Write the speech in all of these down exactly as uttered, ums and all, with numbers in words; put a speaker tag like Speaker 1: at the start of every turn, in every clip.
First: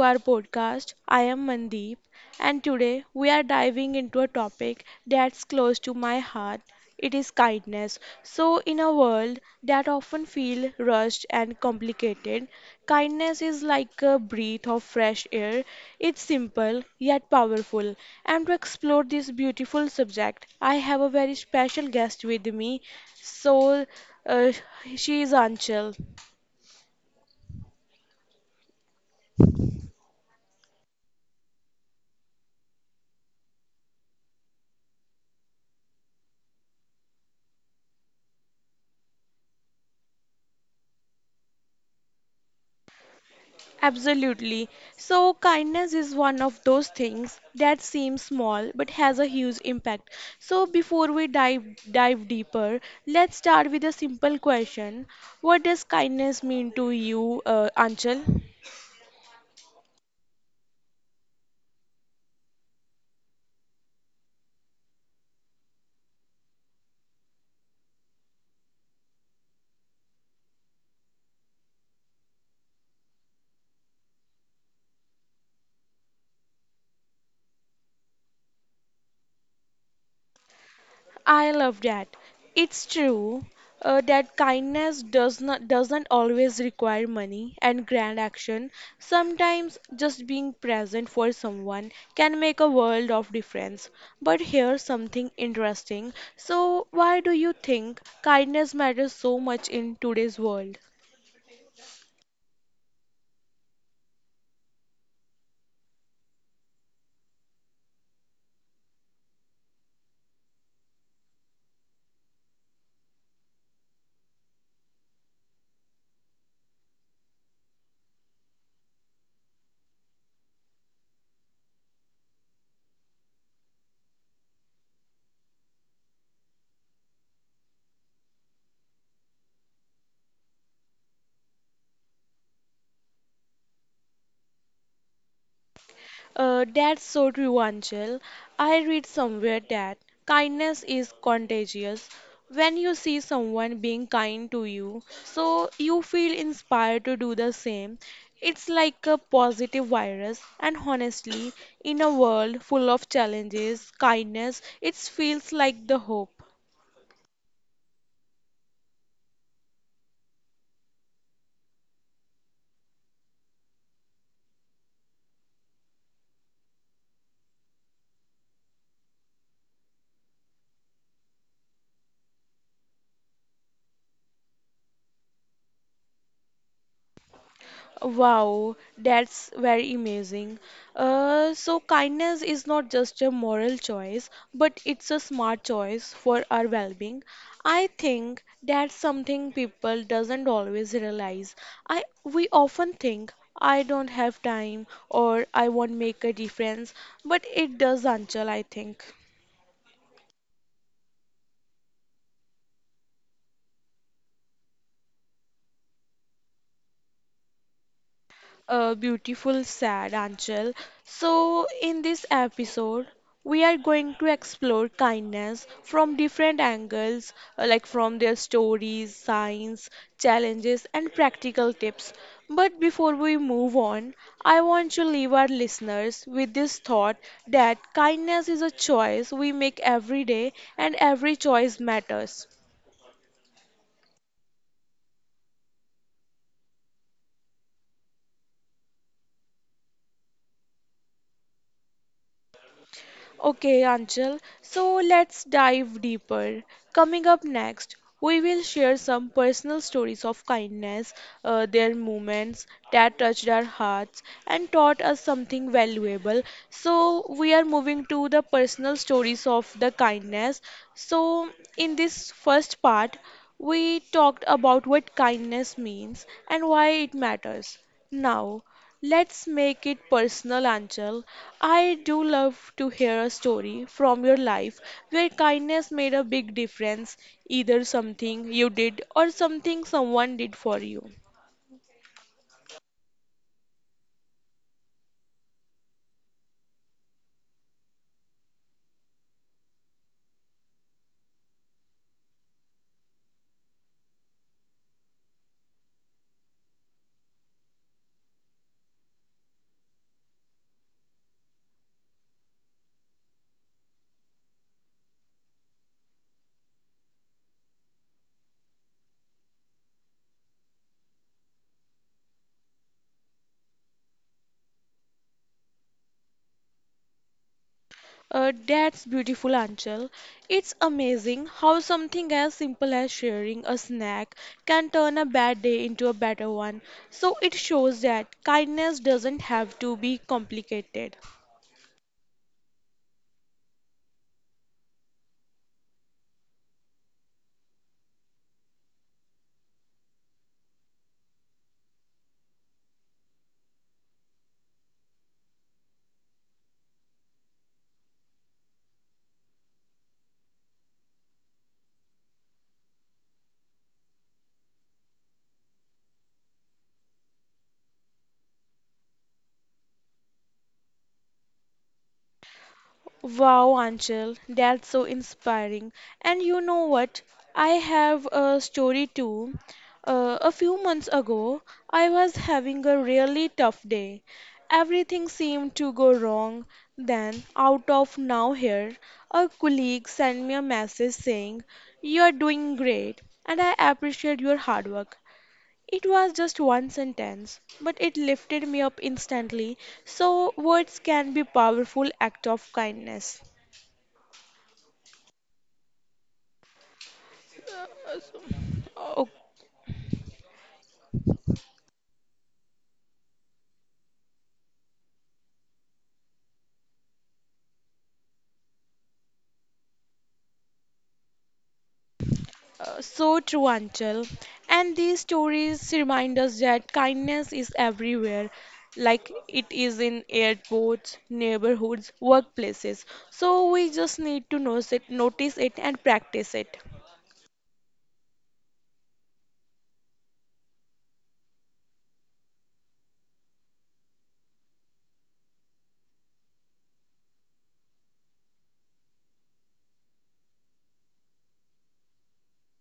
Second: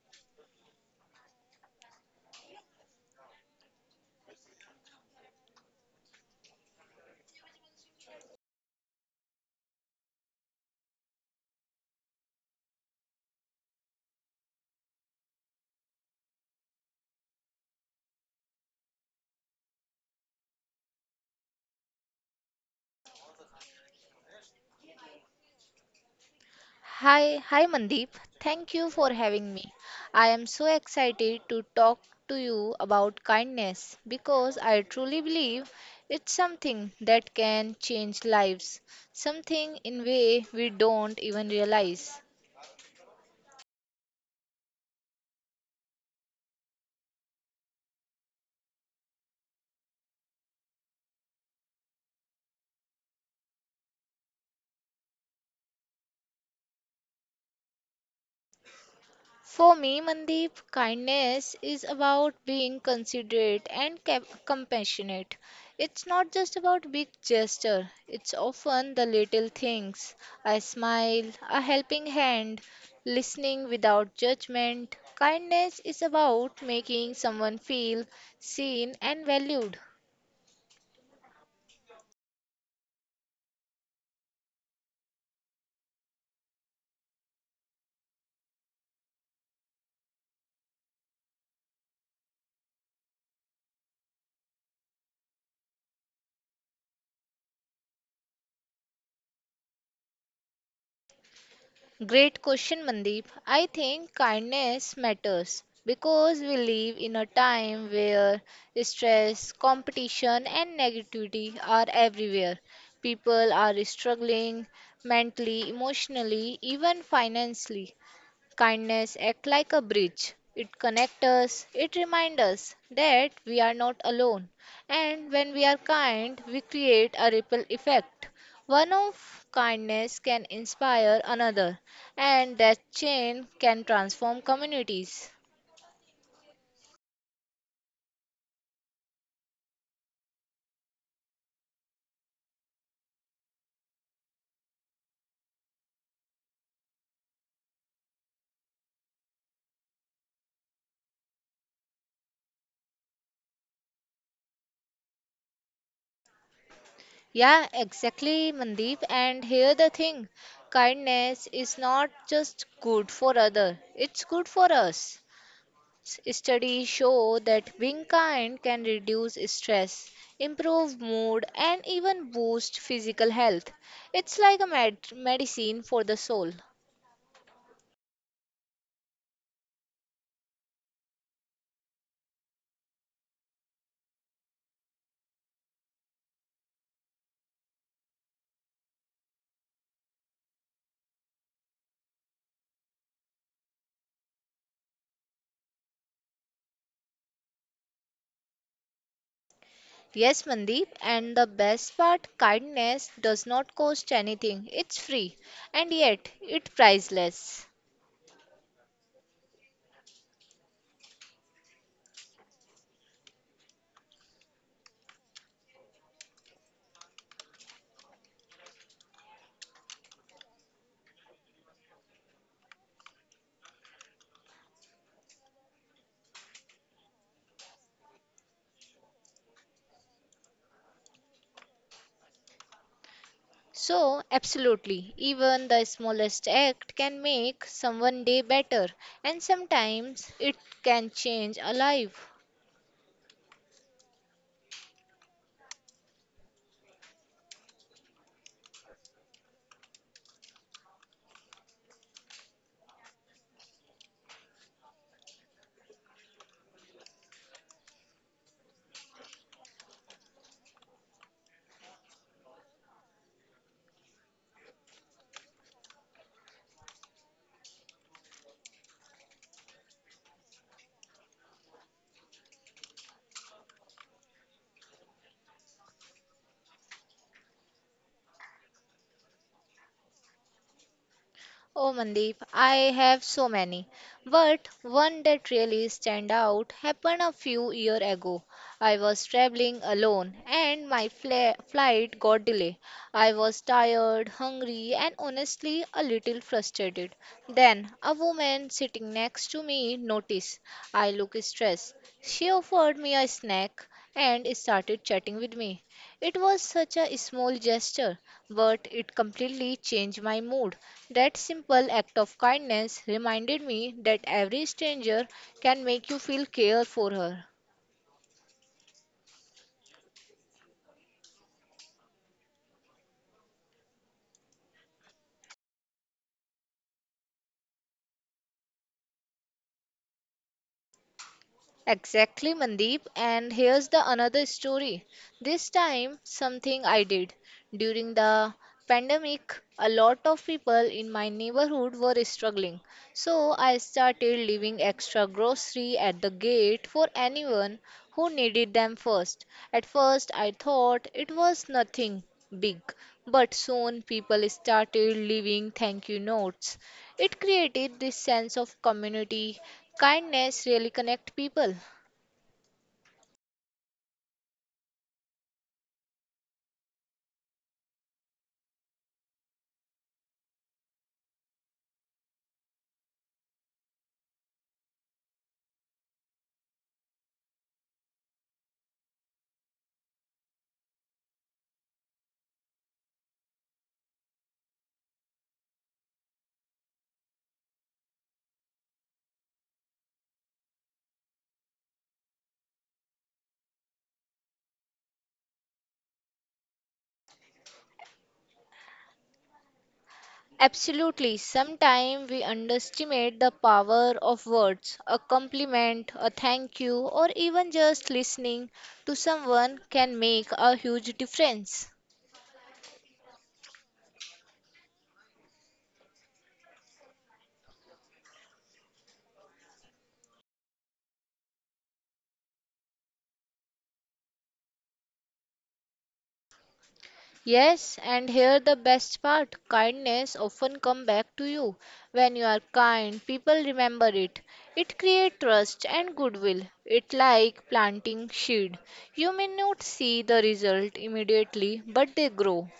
Speaker 1: our podcast. I am Mandeep, and today we are diving into a topic that's close to my heart. It is kindness. So, in a world that often feels rushed and complicated, kindness is like a breath of fresh air. It's simple yet powerful. And to explore this beautiful subject, I have a very special guest with me. So, uh, she is Anchal.
Speaker 2: Hi, hi Mandeep. Thank you for having me. I am so excited to talk to you about kindness because I truly believe it's something that can change lives, something in way we don't even realize.
Speaker 1: Absolutely. So, kindness is one of those things that seems small but has a huge impact. So, before we dive dive deeper, let's start with a simple question. What does kindness mean to you, uh, Anchal?
Speaker 2: For me, Mandeep, kindness is about being considerate and cap- compassionate. It's not just about big gesture, it's often the little things. A smile, a helping hand, listening without judgment. Kindness is about making someone feel seen and valued.
Speaker 1: I love that. It's true, uh, that kindness does not doesn't always require money and grand action. Sometimes just being present for someone can make a world of difference. But here's something interesting. So, why do you think kindness matters so much in today's world?
Speaker 2: Great question, Mandeep. I think kindness matters because we live in a time where stress, competition, and negativity are everywhere. People are struggling mentally, emotionally, even financially. Kindness act like a bridge. It connects us, it reminds us that we are not alone. And when we are kind, we create a ripple effect. One of kindness can inspire another, and that chain can transform communities.
Speaker 1: Uh, that's so true, Angel. I read somewhere that kindness is contagious. When you see someone being kind to you, so you feel inspired to do the same. It's like a positive virus, and honestly, in a world full of challenges, kindness, it feels like the hope.
Speaker 2: Yeah, exactly, Mandeep. And here the thing kindness is not just good for other, it's good for us. S- Studies show that being kind can reduce stress, improve mood, and even boost physical health. It's like a med- medicine for the soul.
Speaker 1: Wow, that's very amazing. Uh, so, kindness is not just a moral choice, but it's a smart choice for our well-being. I think that's something people doesn't always realize. I We often think I don't have time or I won't make a difference, but it does, Anchal, I think.
Speaker 2: Yes, Mandeep, and the best part kindness does not cost anything, it's free, and yet it's priceless.
Speaker 1: A beautiful, sad, Anchal. So, in this episode, we are going to explore kindness from different angles, uh, like from their stories, signs, challenges, and practical tips. But before we move on, I want to leave our listeners with this thought that kindness is a choice we make every day, and every choice matters.
Speaker 2: So, absolutely, even the smallest act can make someone day better, and sometimes it can change a life.
Speaker 1: Okay, Anchal, so let's dive deeper. Coming up next, we will share some personal stories of kindness, uh, their moments that touched our hearts and taught us something valuable. So, we are moving to the personal stories of the kindness. So, in this first part, we talked about what kindness means and why it matters. Now, let's make it personal, Anchal. I do love to hear a story from your life where kindness made a big difference, either something you did or something someone did for you.
Speaker 2: Oh, Mandeep, I have so many, but one that really stand out happened a few year ago. I was traveling alone and my fla- flight got delayed. I was tired, hungry, and honestly a little frustrated. Then a woman sitting next to me noticed I looked stressed. She offered me a snack and started chatting with me. It was such a small gesture, but it completely changed my mood. That simple act of kindness reminded me that every stranger can make you feel care for her.
Speaker 1: Uh, that's beautiful, Anchal. It's amazing how something as simple as sharing a snack can turn a bad day into a better one. So it shows that kindness doesn't have to be complicated.
Speaker 2: Exactly, Mandeep. And here's the another story. This time, something I did. During the pandemic, a lot of people in my neighborhood were struggling. So I started leaving extra grocery at the gate for anyone who needed them first. At first, I thought it was nothing big, but soon people started leaving thank you notes. It created this sense of community. Kindness really connect people.
Speaker 1: Wow, Anchal, that's so inspiring. And you know what? I have a story too. Uh, a few months ago, I was having a really tough day. Everything seemed to go wrong. Then, out of now here, a colleague sent me a message saying, "You're doing great, and I appreciate your hard work." It was just one sentence, but it lifted me up instantly. So, words can be powerful act of kindness. Uh, so- Oh,
Speaker 2: Absolutely. Sometimes we underestimate the power of words. A compliment, a thank you, or even just listening to someone can make a huge difference.
Speaker 1: uh, so true, Anchal. And these stories remind us that kindness is everywhere, like it is in airports, neighborhoods, workplaces. So we just need to notice it, notice it and practice it.
Speaker 2: Yes, and here the best part kindness often come back to you. When you are kind, people remember it. It creates trust and goodwill. It like planting seed. You may not see the result immediately, but they grow.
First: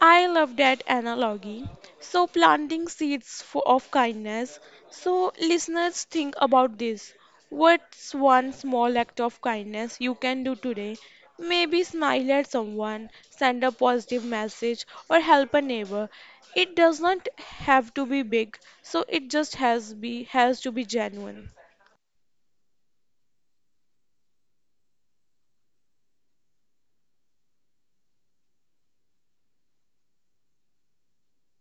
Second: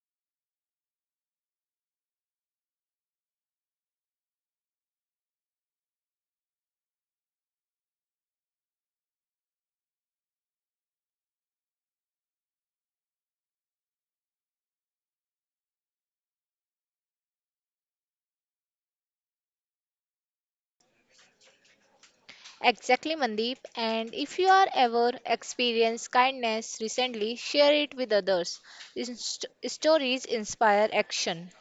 Speaker 1: I love that analogy. So, planting seeds for, of kindness. So, listeners, think about this. What's one small act of kindness you can do today? Maybe smile at someone, send a positive message, or help a neighbor. It does not have to be big, so it just has be has to be genuine.
Speaker 2: Exactly, Mandeep. And if you are ever experienced kindness recently, share it with others. Inst- stories inspire action.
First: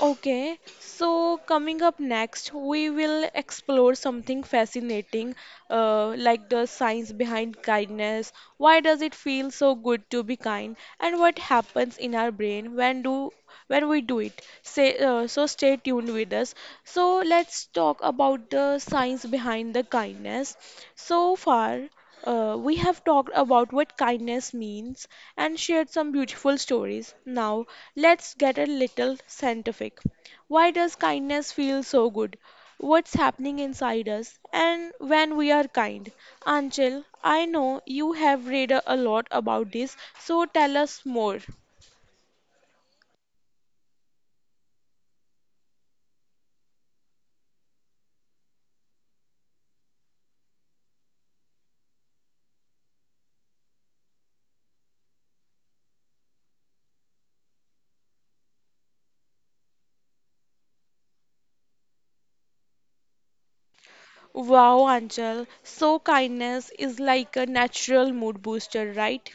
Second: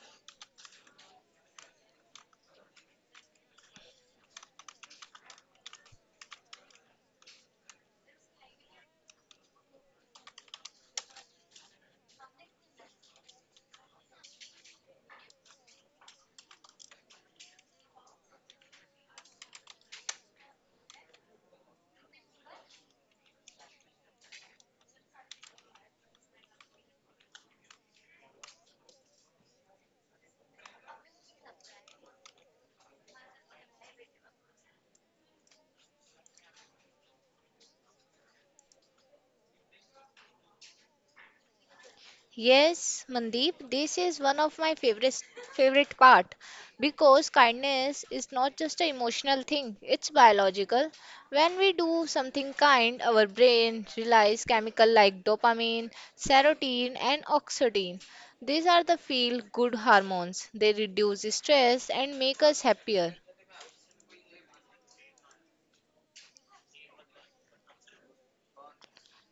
Speaker 1: Okay, so coming up next, we will explore something fascinating, uh, like the science behind kindness. Why does it feel so good to be kind, and what happens in our brain when do when we do it? Say, uh, so stay tuned with us. So let's talk about the science behind the kindness. So far. Uh, we have talked about what kindness means and shared some beautiful stories. Now, let's get a little scientific. Why does kindness feel so good? What's happening inside us and when we are kind? Anchal, I know you have read a a lot about this, so tell us more.
Speaker 2: Yes, Mandeep, this is one of my favorite favorite part because kindness is not just an emotional thing, it's biological. When we do something kind, our brain releases chemical like dopamine, serotonin and oxytocin. These are the feel good hormones. They reduce stress and make us happier.
Speaker 1: Wow, Anchal. So, kindness is like a natural mood booster, right?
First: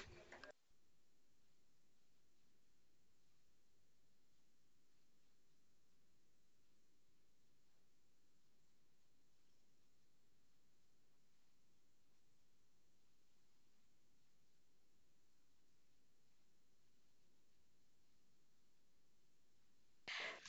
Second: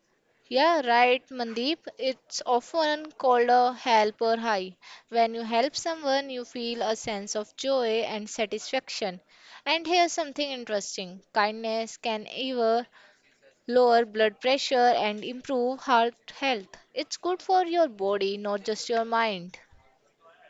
Speaker 2: Yeah, right, Mandeep. It's often called a helper high. When you help someone, you feel a sense of joy and satisfaction. And here's something interesting kindness can either lower blood pressure and improve heart health. It's good for your body, not just your mind.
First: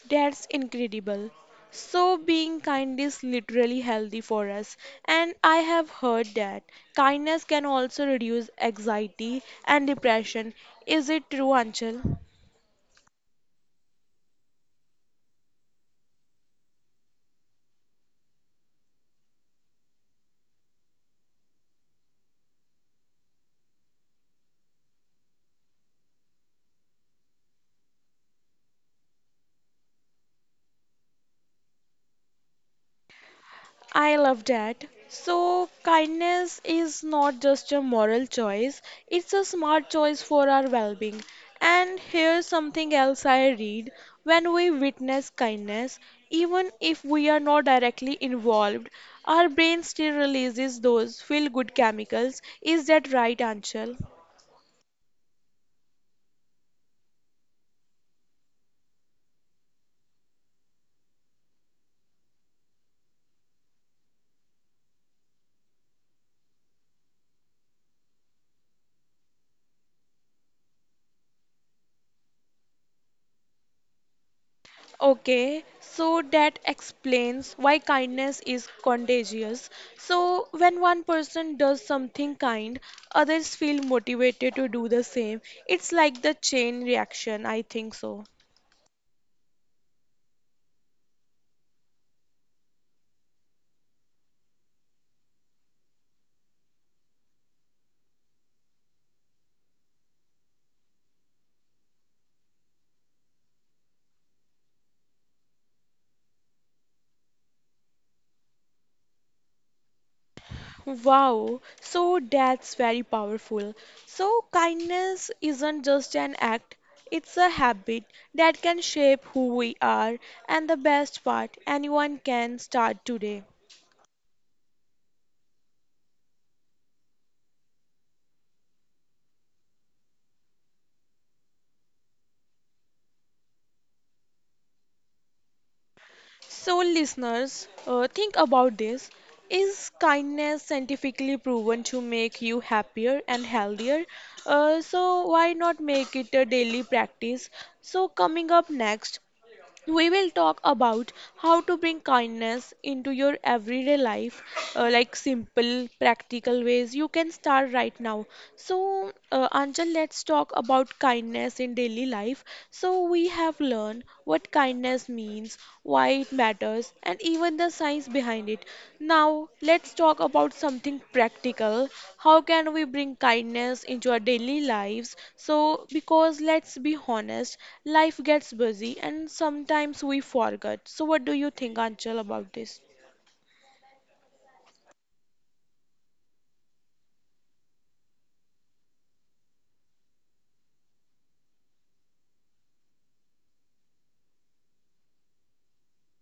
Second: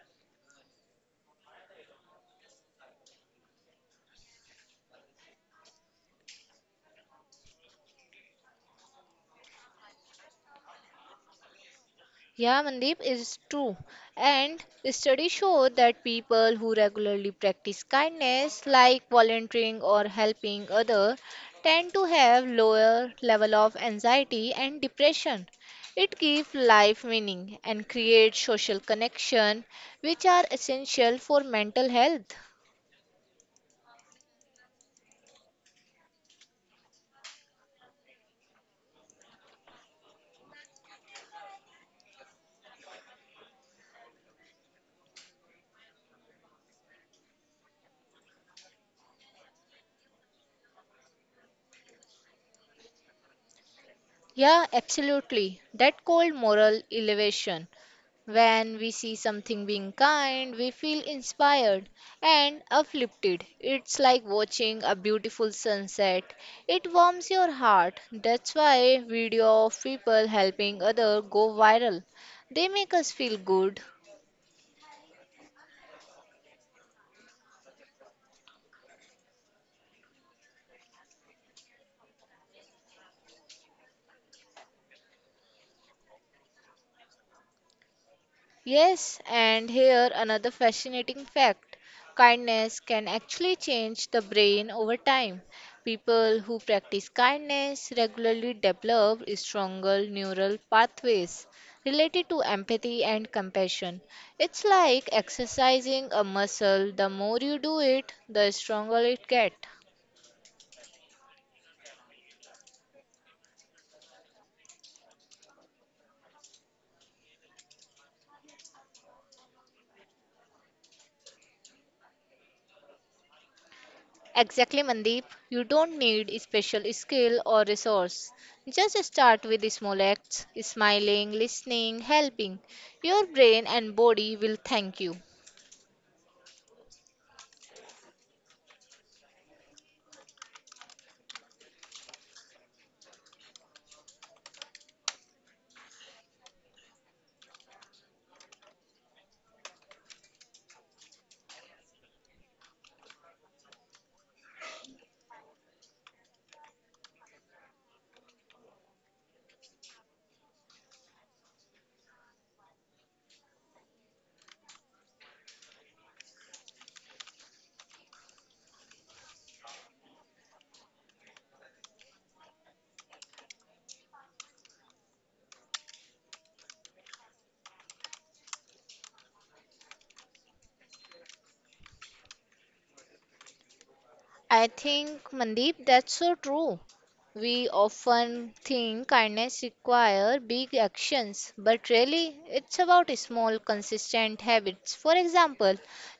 Speaker 1: That's incredible. So, being kind is literally healthy for us. And I have heard that kindness can also reduce anxiety and depression. Is it true, Anchal?
Speaker 2: Yeah, Mandeep is true. And studies show that people who regularly practice kindness, like volunteering or helping others, tend to have lower level of anxiety and depression. It gives life meaning and creates social connection, which are essential for mental health.
Speaker 1: I love that. So, kindness is not just a moral choice, it's a smart choice for our well being. And here's something else I read when we witness kindness, even if we are not directly involved, our brain still releases those feel good chemicals. Is that right, Anshul?
Speaker 2: Yeah, absolutely. That cold moral elevation. When we see something being kind, we feel inspired and uplifted. It's like watching a beautiful sunset. It warms your heart. That's why video of people helping other go viral. They make us feel good.
Speaker 1: Okay, so that explains why kindness is contagious. So, when one person does something kind, others feel motivated to do the same. It's like the chain reaction, I think so.
Speaker 2: Yes, and here another fascinating fact kindness can actually change the brain over time. People who practice kindness regularly develop stronger neural pathways related to empathy and compassion. It's like exercising a muscle, the more you do it, the stronger it gets.
Speaker 1: Wow, so that's very powerful. So, kindness isn't just an act, it's a habit that can shape who we are, and the best part, anyone can start today.
Speaker 2: Exactly, Mandeep. You don't need a special skill or resource. Just start with the small acts, smiling, listening, helping. Your brain and body will thank you.
Speaker 1: So, listeners, uh, think about this. Is kindness scientifically proven to make you happier and healthier? Uh, so, why not make it a daily practice? So, coming up next, we will talk about how to bring kindness into your everyday life, uh, like simple, practical ways you can start right now. So, uh, Anjal, let's talk about kindness in daily life. So, we have learned what kindness means, why it matters, and even the science behind it. Now, let's talk about something practical. How can we bring kindness into our daily lives? So, because let's be honest, life gets busy and sometimes we forget. So, what do you think, Anchal, about this?
Speaker 2: I think, Mandeep, that's so true. We often think kindness require big actions, but really it's about small, consistent habits. For example,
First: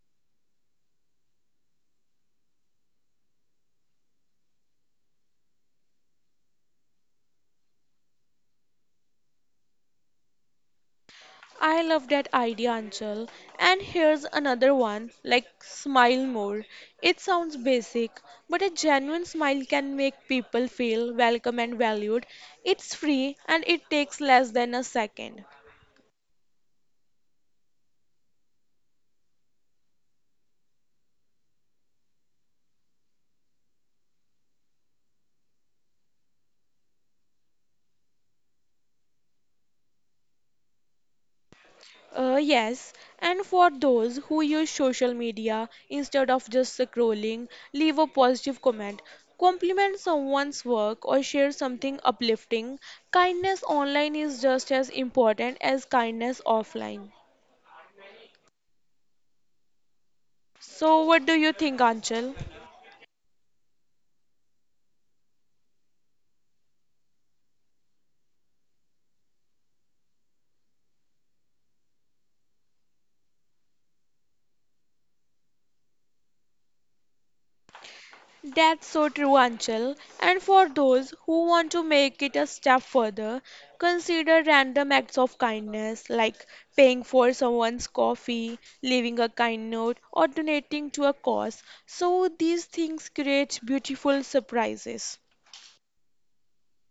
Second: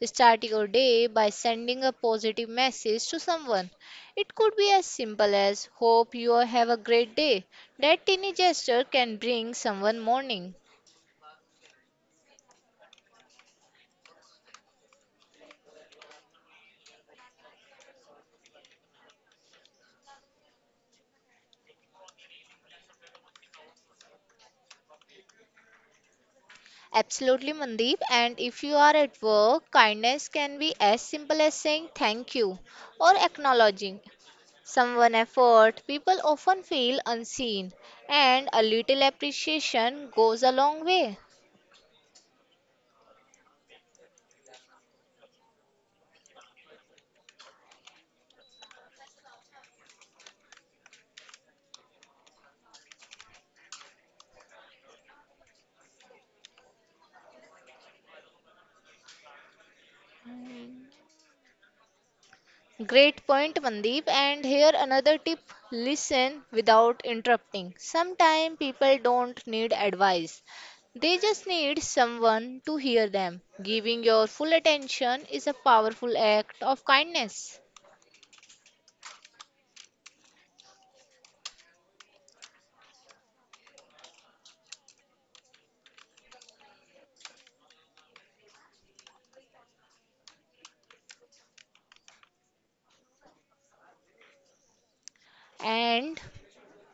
Speaker 2: start your day by sending a positive message to someone. It could be as simple as, Hope you have a great day. That tiny gesture can bring someone morning.
Speaker 1: I love that idea, Anchal. And here's another one like smile more. It sounds basic, but a genuine smile can make people feel welcome and valued. It's free and it takes less than a second.
Speaker 2: Absolutely, Mandeep. And if you are at work, kindness can be as simple as saying thank you or acknowledging someone effort, people often feel unseen, and a little appreciation goes a long way.
Speaker 1: Uh, yes, and for those who use social media instead of just scrolling, leave a positive comment. Compliment someone's work or share something uplifting. Kindness online is just as important as kindness offline. So, what do you think, Anchal?
Speaker 2: Great point, Mandeep. And here another tip listen without interrupting. Sometimes people don't need advice, they just need someone to hear them. Giving your full attention is a powerful act of kindness.
Speaker 1: That's so true, Anchal. And for those who want to make it a step further, consider random acts of kindness like paying for someone's coffee, leaving a kind note, or donating to a cause. So, these things create beautiful surprises.
Speaker 2: And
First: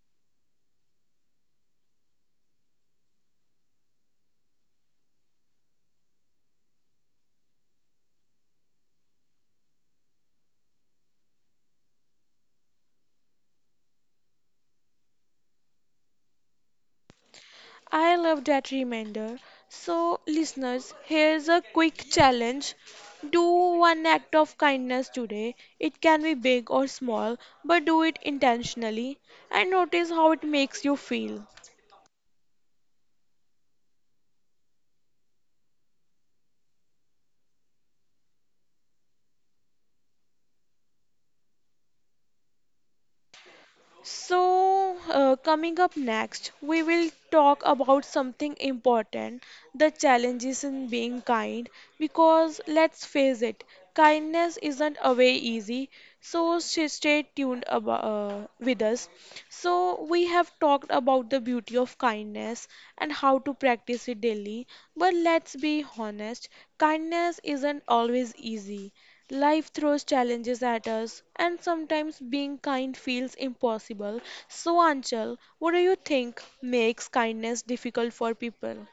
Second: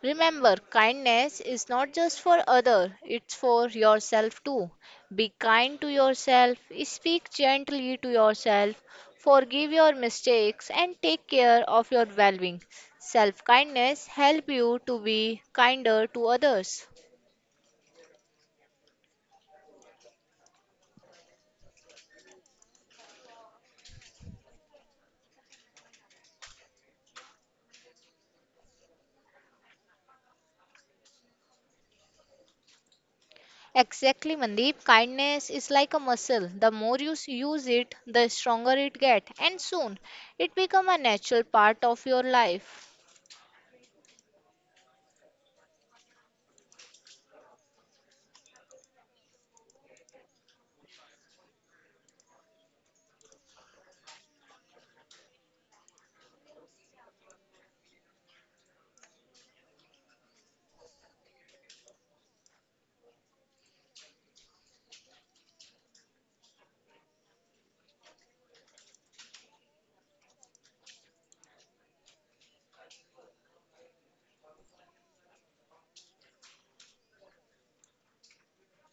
Speaker 2: remember, kindness is not just for others, it's for yourself too. Be kind to yourself, speak gently to yourself, forgive your mistakes, and take care of your well being. Self kindness help you to be kinder to others.
Speaker 1: I love that reminder. So, listeners, here's a quick challenge. Do one act of kindness today. It can be big or small, but do it intentionally and notice how it makes you feel.
Speaker 2: Exactly, Mandeep. Kindness is like a muscle. The more you s- use it, the stronger it gets, and soon it becomes a natural part of your life.
Speaker 1: So, uh, coming up next, we will talk about something important: the challenges in being kind. Because let's face it, kindness isn't away easy. So, stay stay tuned abo- uh, with us. So, we have talked about the beauty of kindness and how to practice it daily. But let's be honest, kindness isn't always easy. Life throws challenges at us, and sometimes being kind feels impossible. So, Anchal, what do you think makes kindness difficult for people?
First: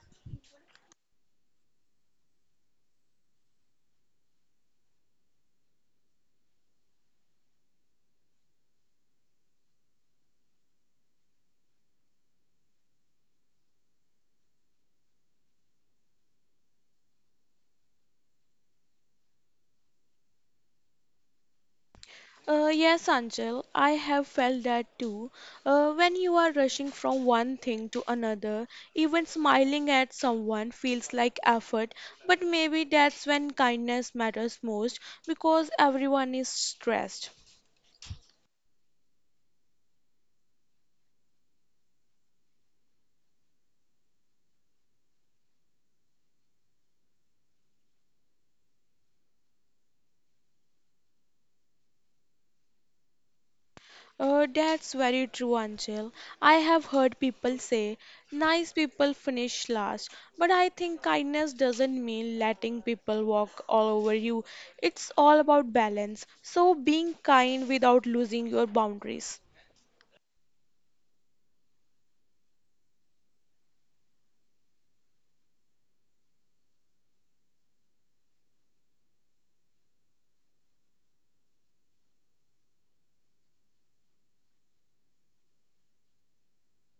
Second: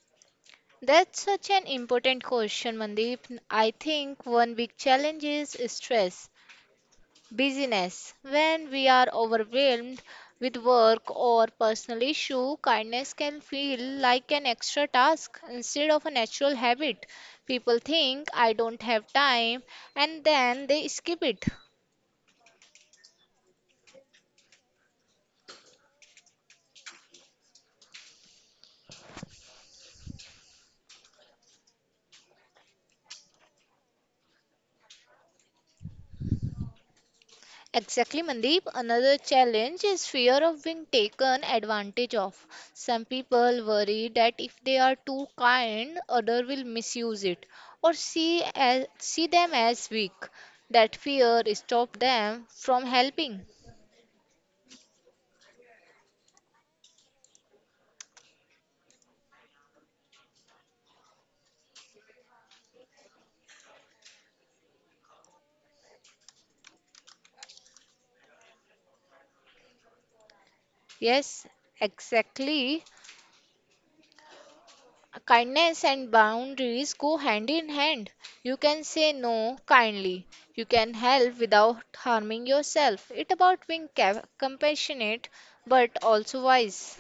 Speaker 2: That's such an important question, Mandeep. I think one big challenge is stress, busyness. When we are overwhelmed with work or personal issue, kindness can feel like an extra task instead of a natural habit. People think I don't have time and then they skip it.
Speaker 1: Uh, yes, Anchal, I have felt that too. Uh, when you are rushing from one thing to another, even smiling at someone feels like effort, but maybe that's when kindness matters most because everyone is stressed.
Speaker 2: Exactly, Mandeep. Another challenge is fear of being taken advantage of. Some people worry that if they are too kind, other will misuse it or see as, see them as weak. That fear stops them from helping.
Speaker 1: Uh, that's very true, Anchal. I have heard people say nice people finish last, but I think kindness doesn't mean letting people walk all over you. It's all about balance. So, being kind without losing your boundaries.
Speaker 2: Yes, exactly. Kindness and boundaries go hand in hand. You can say no kindly. You can help without harming yourself. It's about being ca- compassionate but also wise.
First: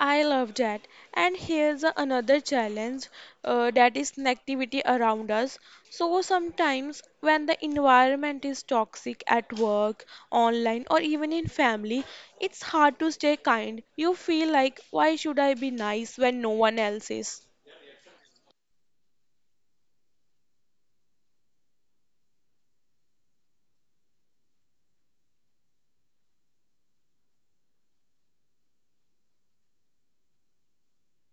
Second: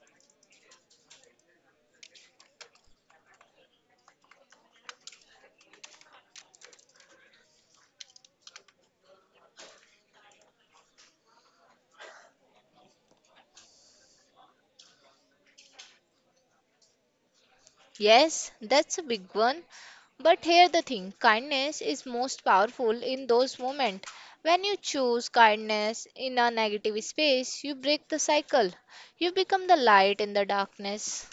Speaker 1: I love that. And here's a- another challenge, uh, that is negativity around us. So sometimes when the environment is toxic at work, online, or even in family, it's hard to stay kind. You feel like, why should I be nice when no one else is?
Speaker 2: Yes, that's a big one. But here the thing kindness is most powerful in those moments. When you choose kindness in a negative space, you break the cycle. You become the light in the darkness.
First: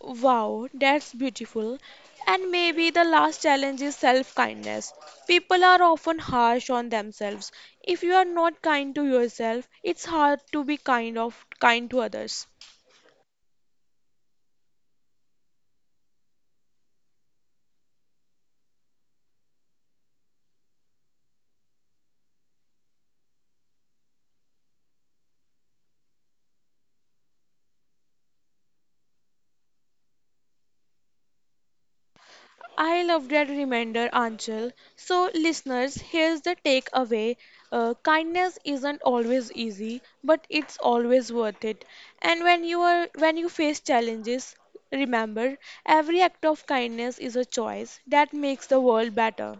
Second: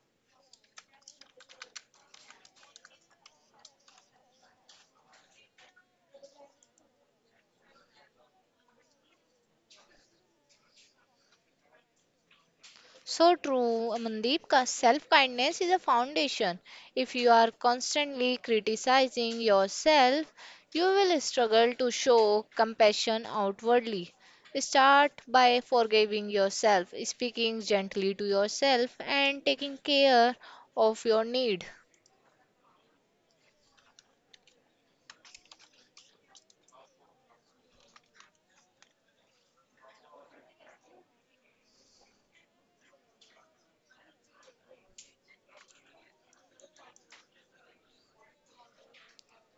Speaker 1: Wow, that's beautiful. And maybe the last challenge is self kindness. People are often harsh on themselves. If you are not kind to yourself, it's hard to be kind of kind to others.
Speaker 2: So true, Mandeep. Self kindness is a foundation. If you are constantly criticizing yourself, you will struggle to show compassion outwardly. Start by forgiving yourself, speaking gently to yourself, and taking care of your need.
Speaker 1: I love that reminder, Anchal. So, listeners, here's the takeaway. Uh, kindness isn't always easy, but it's always worth it. And when you are when you face challenges, remember every act of kindness is a choice that makes the world better.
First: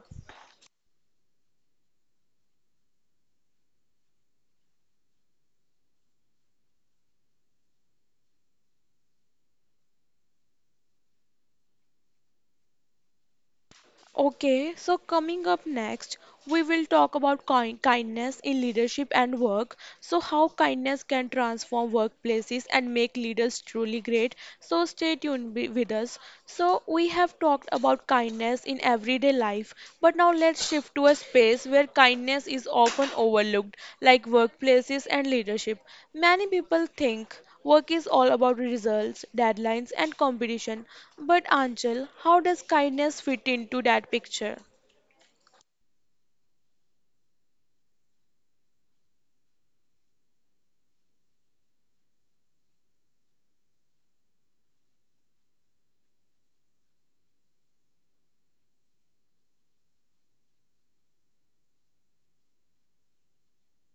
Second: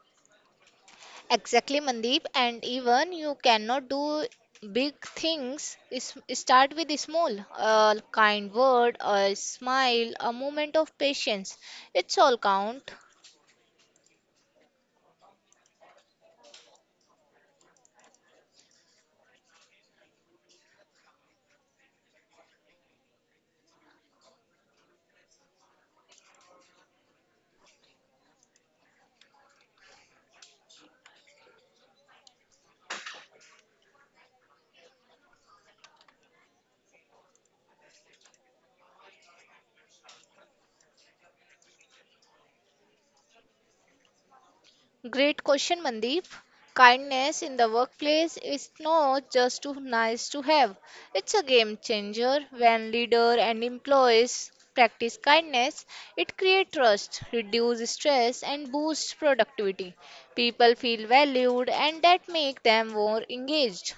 Speaker 2: Exactly, Mandeep. And even you cannot do big things. Is start with small, a kind word, a smile, a moment of patience. It's all count.
Speaker 1: Okay, so coming up next, we will talk about ki- kindness in leadership and work. So, how kindness can transform workplaces and make leaders truly great. So, stay tuned wi- with us. So, we have talked about kindness in everyday life, but now let's shift to a space where kindness is often overlooked, like workplaces and leadership. Many people think work is all about results, deadlines, and competition. But Anchal, how does kindness fit into that picture?
Speaker 2: Great question, Mandeep. Kindness in the workplace is not just too nice to have. It's a game changer when leader and employees practice kindness. It creates trust, reduces stress and boosts productivity. People feel valued and that makes them more engaged.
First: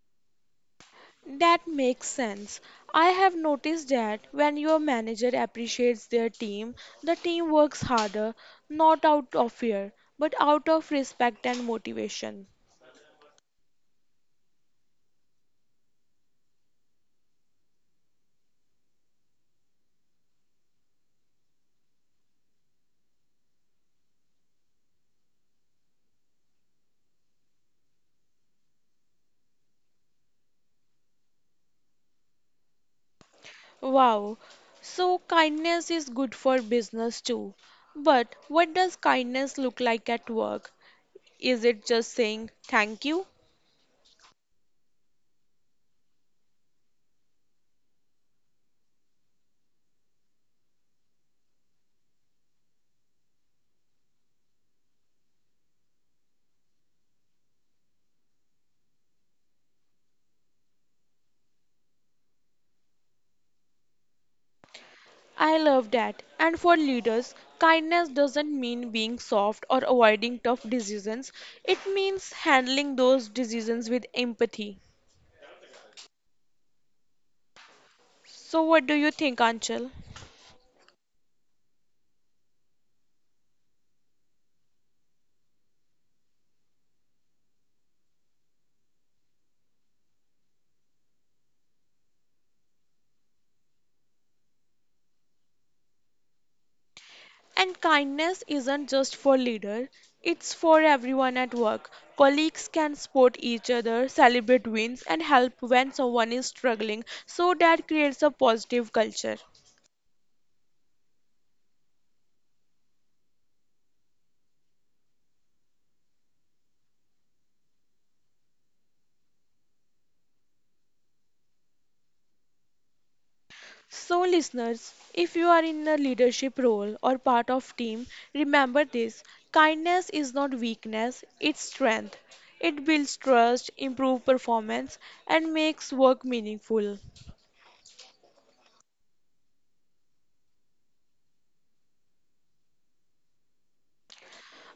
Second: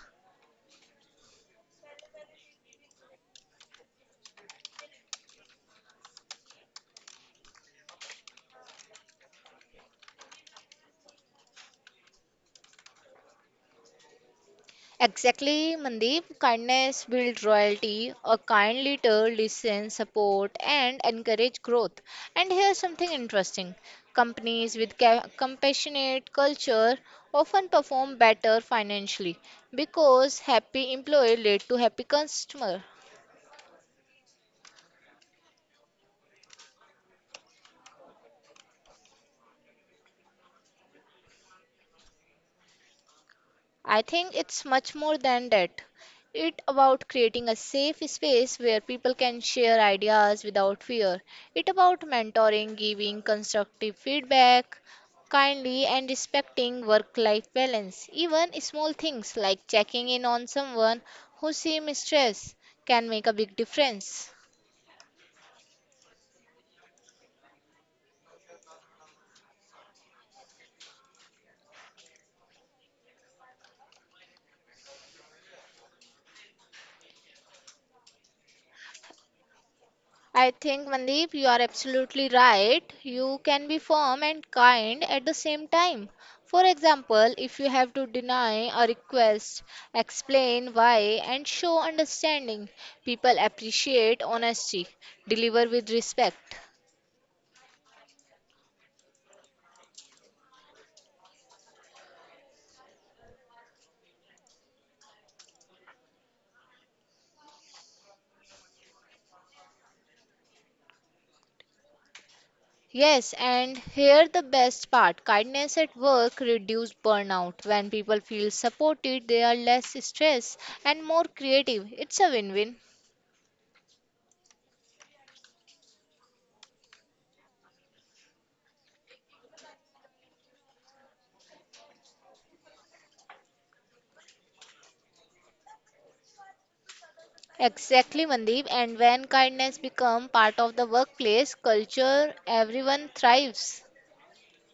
Speaker 1: That makes sense. I have noticed that when your manager appreciates their team, the team works harder, not out of fear, but out of respect and motivation.
Speaker 2: Exactly, Mandeep. Kindness builds royalty. A kind leader listens, support, and encourage growth. And here's something interesting: companies with ca- compassionate culture often perform better financially because happy employee lead to happy customer.
Speaker 1: Wow. So kindness is good for business too. But what does kindness look like at work? Is it just saying thank you?
Speaker 2: I think it's much more than that. It about creating a safe space where people can share ideas without fear. It about mentoring, giving constructive feedback, kindly and respecting work-life balance. Even small things like checking in on someone who seems stressed can make a big difference.
Speaker 1: I love that. And for leaders, kindness doesn't mean being soft or avoiding tough decisions. It means handling those decisions with empathy. So, what do you think, Anchal?
Speaker 2: I think, Mandeep, you are absolutely right. You can be firm and kind at the same time. For example, if you have to deny a request, explain why, and show understanding. People appreciate honesty. Deliver with respect.
Speaker 1: And kindness isn't just for leader, it's for everyone at work. Colleagues can support each other, celebrate wins, and help when someone is struggling. So, that creates a positive culture.
Speaker 2: Yes, and here the best part kindness at work reduce burnout. When people feel supported, they are less stressed and more creative. It's a win win.
Speaker 1: So listeners, if you are in a leadership role or part of team, remember this. Kindness is not weakness, it's strength. It builds trust, improves performance and makes work meaningful.
Speaker 2: Exactly, Mandeep. And when kindness become part of the workplace culture, everyone thrives.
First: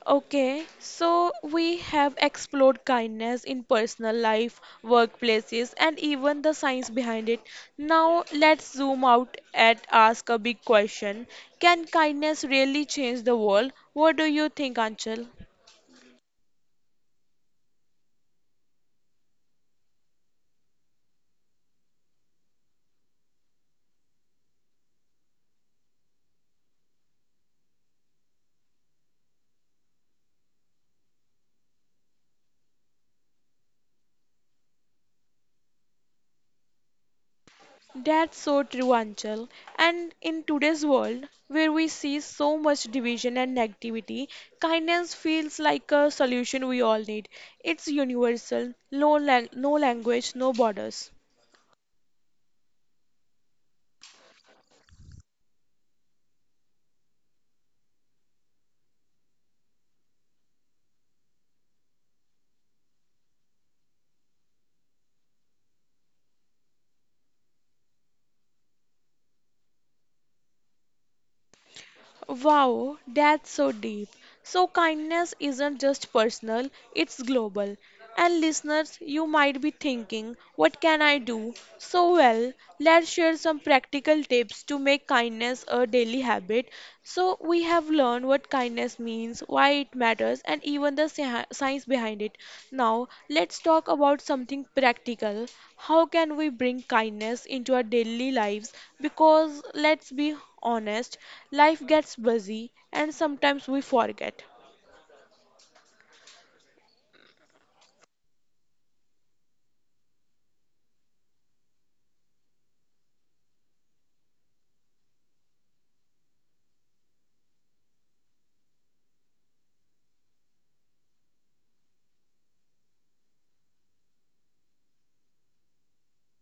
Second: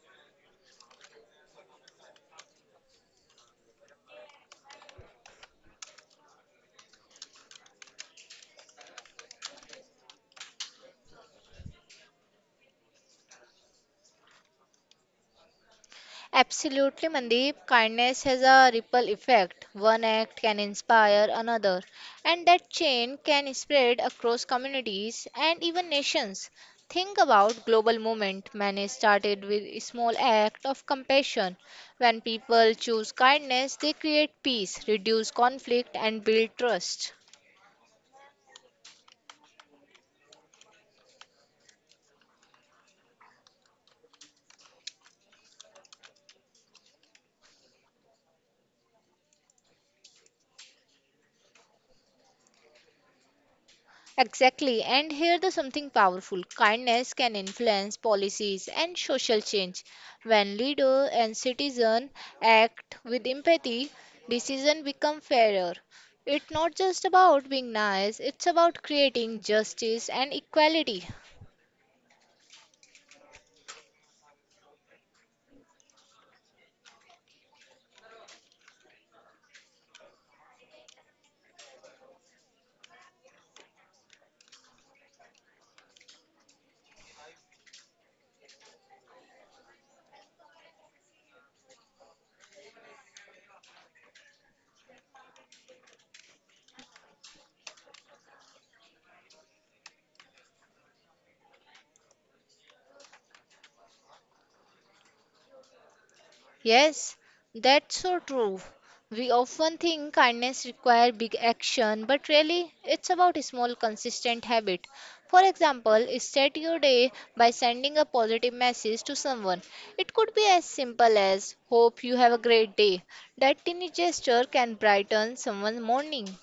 Speaker 1: Okay, so we have explored kindness in personal life, workplaces and even the science behind it. Now let's zoom out and ask a big question. Can kindness really change the world? What do you think, Anchal?
Speaker 2: Absolutely, Mandeep. Kindness has a ripple effect. One act can inspire another, and that chain can spread across communities and even nations. Think about global movement. Many started with a small act of compassion. When people choose kindness, they create peace, reduce conflict, and build trust.
Speaker 1: That's so true, Anchal. And in today's world, where we see so much division and negativity, kindness feels like a solution we all need. It's universal, no, lang- no language, no borders.
Speaker 2: Exactly. And here the something powerful. Kindness can influence policies and social change. When leader and citizen act with empathy, decision become fairer. It's not just about being nice, it's about creating justice and equality.
Speaker 1: Wow, that's so deep. So, kindness isn't just personal, it's global. And listeners, you might be thinking, what can I do? So, well, let's share some practical tips to make kindness a daily habit. So, we have learned what what kindness means, why it matters, and even the sci- science behind it. Now, let's talk about something practical. How can we bring kindness into our daily lives? Because let's be honest, life gets busy and sometimes we forget.
Speaker 2: Yes, that's so true. We often think kindness requires big action, but really it's about a small consistent habit. For example, start your day by sending a positive message to someone. It could be as simple as hope you have a great day. That tiny gesture can brighten someone's morning.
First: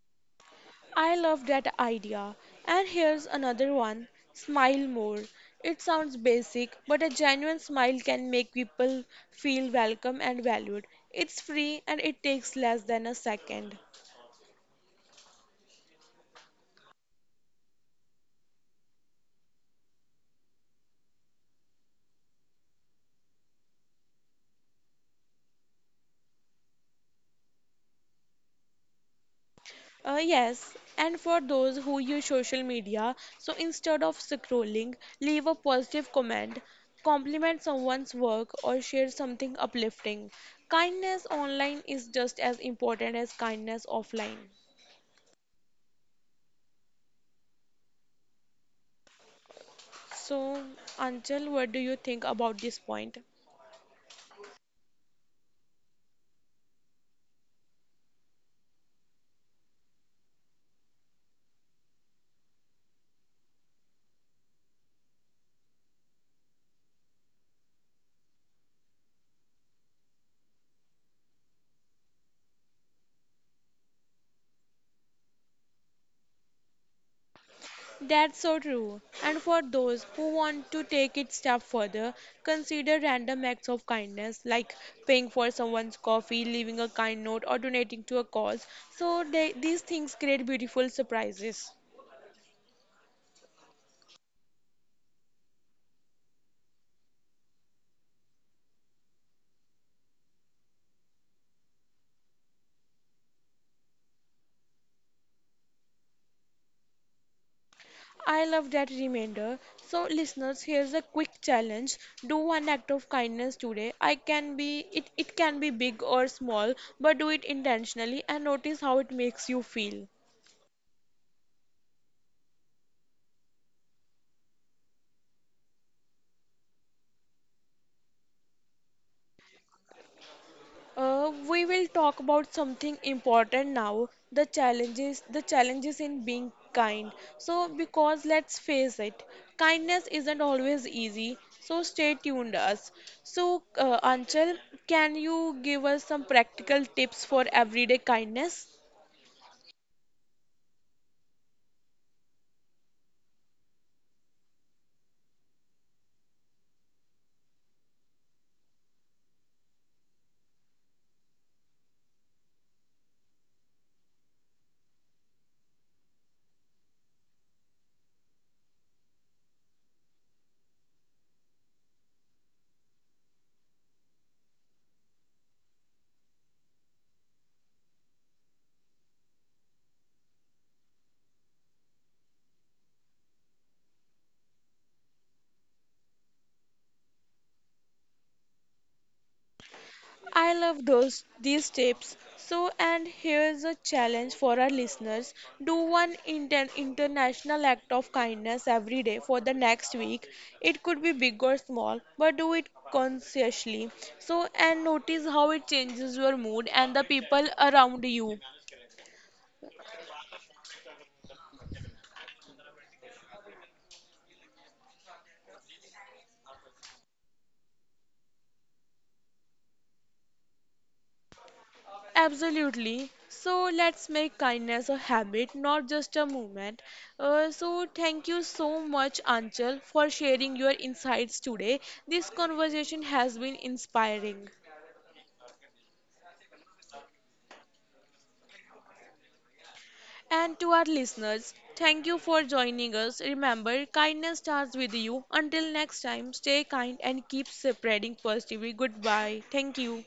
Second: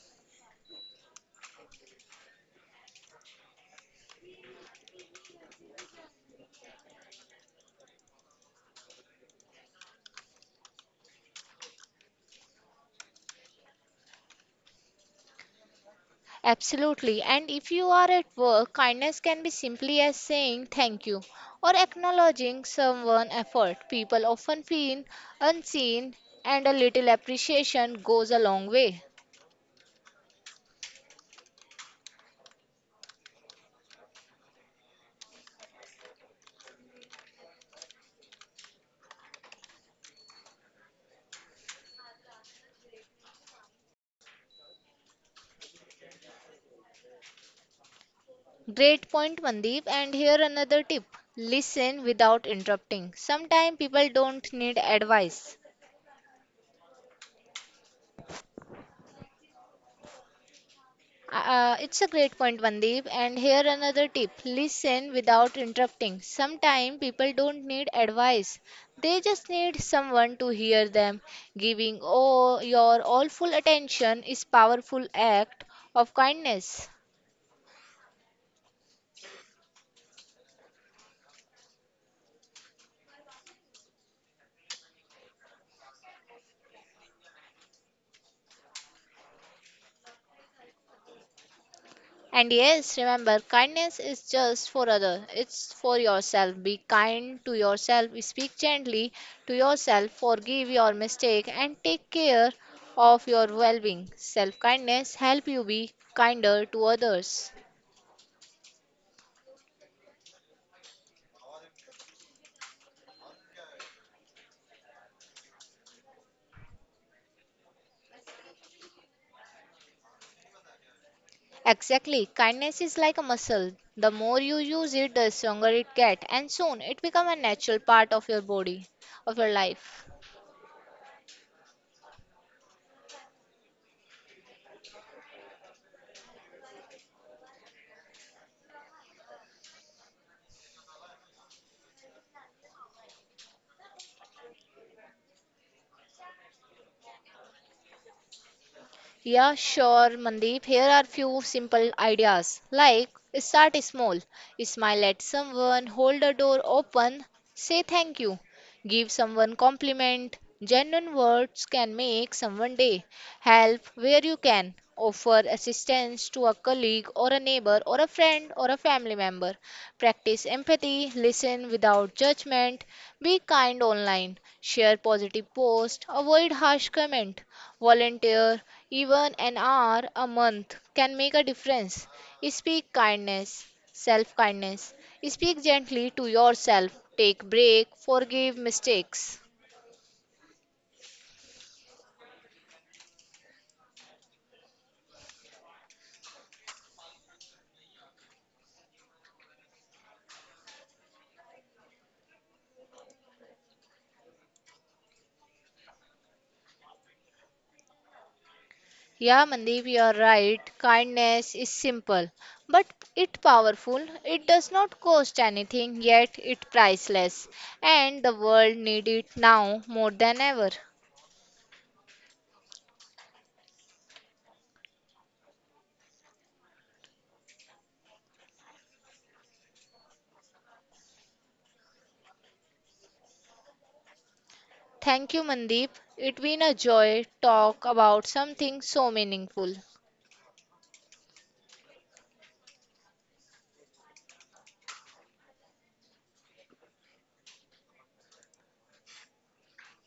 Speaker 1: I love that idea. And here's another one, smile more. It sounds basic, but a genuine smile can make people feel welcome and valued. It's free and it takes less than a second.
Speaker 2: Absolutely. And if you are at work, kindness can be simply as saying thank you or acknowledging someone's effort. People often feel unseen, and a little appreciation goes a long way.
Speaker 1: Uh, yes, and for those who use social media, so instead of scrolling, leave a positive comment, compliment someone's work, or share something uplifting. Kindness online is just as important as kindness offline. So, Anchal, what do you think about this point?
Speaker 2: Great point, Mandeep. And here another tip listen without interrupting. Sometimes people don't need advice, Uh, it's a great point, Vandeep. And here another tip listen without interrupting. Sometimes people don't need advice, they just need someone to hear them. Giving all your all full attention is powerful act
Speaker 1: That's so
Speaker 2: of
Speaker 1: true.
Speaker 2: kindness.
Speaker 1: And for those who want to take it step further, consider random acts of kindness like paying for someone's coffee, leaving a kind note, or donating to a cause. So they, these things create beautiful surprises.
Speaker 2: And yes, remember, kindness is just for other. It's for yourself. Be kind to yourself. Speak gently to yourself. Forgive your mistake and take care of your well-being. Self-kindness help you be kinder to others.
Speaker 1: I love that reminder. So listeners, here's a quick challenge. Do one act of kindness today. I can be it, it can be big or small, but do it intentionally and notice how it makes you feel.
Speaker 2: Exactly. Kindness is like a muscle. The more you use it, the stronger it gets, and soon it becomes a natural part of your body, of your life.
Speaker 1: Uh, we will talk about something important now, the challenges the challenges in being kind, so because let's face it, kindness isn't always easy, so stay tuned us. So uh, Anchal, can you give us some practical tips for everyday kindness?
Speaker 2: Yeah, sure, Mandeep. Here are few simple ideas like start small, smile at someone, hold a door open, say thank you, give someone compliment. Genuine words can make someone day. Help where you can. Offer assistance to a colleague or a neighbor or a friend or a family member. Practice empathy, listen without judgment, be kind online, share positive posts, avoid harsh comment, volunteer even an hour a month can make a difference. Speak kindness, self kindness. Speak gently to yourself, take break, forgive mistakes.
Speaker 1: I love those these tips. So, and here's a challenge for our listeners. Do one inter- international act of kindness every day for the next week. It could be big or small, but do it consciously. So, and notice how it changes your mood and the people around you.
Speaker 2: Yeah, Mandeep, you are right. Kindness is simple, but it powerful. It does not cost anything, yet it priceless, and the world need it now more than ever.
Speaker 1: Absolutely. So let's make kindness a habit, not just a movement. Uh, so thank you so much, Anchal, for sharing your insights today. This conversation has been inspiring.
Speaker 2: Thank you, Mandeep. It's been a joy talk about something so meaningful.
Speaker 1: And to our listeners, thank you for joining us. Remember, kindness starts with you. Until next time, stay kind and keep spreading positivity. Goodbye. Thank you.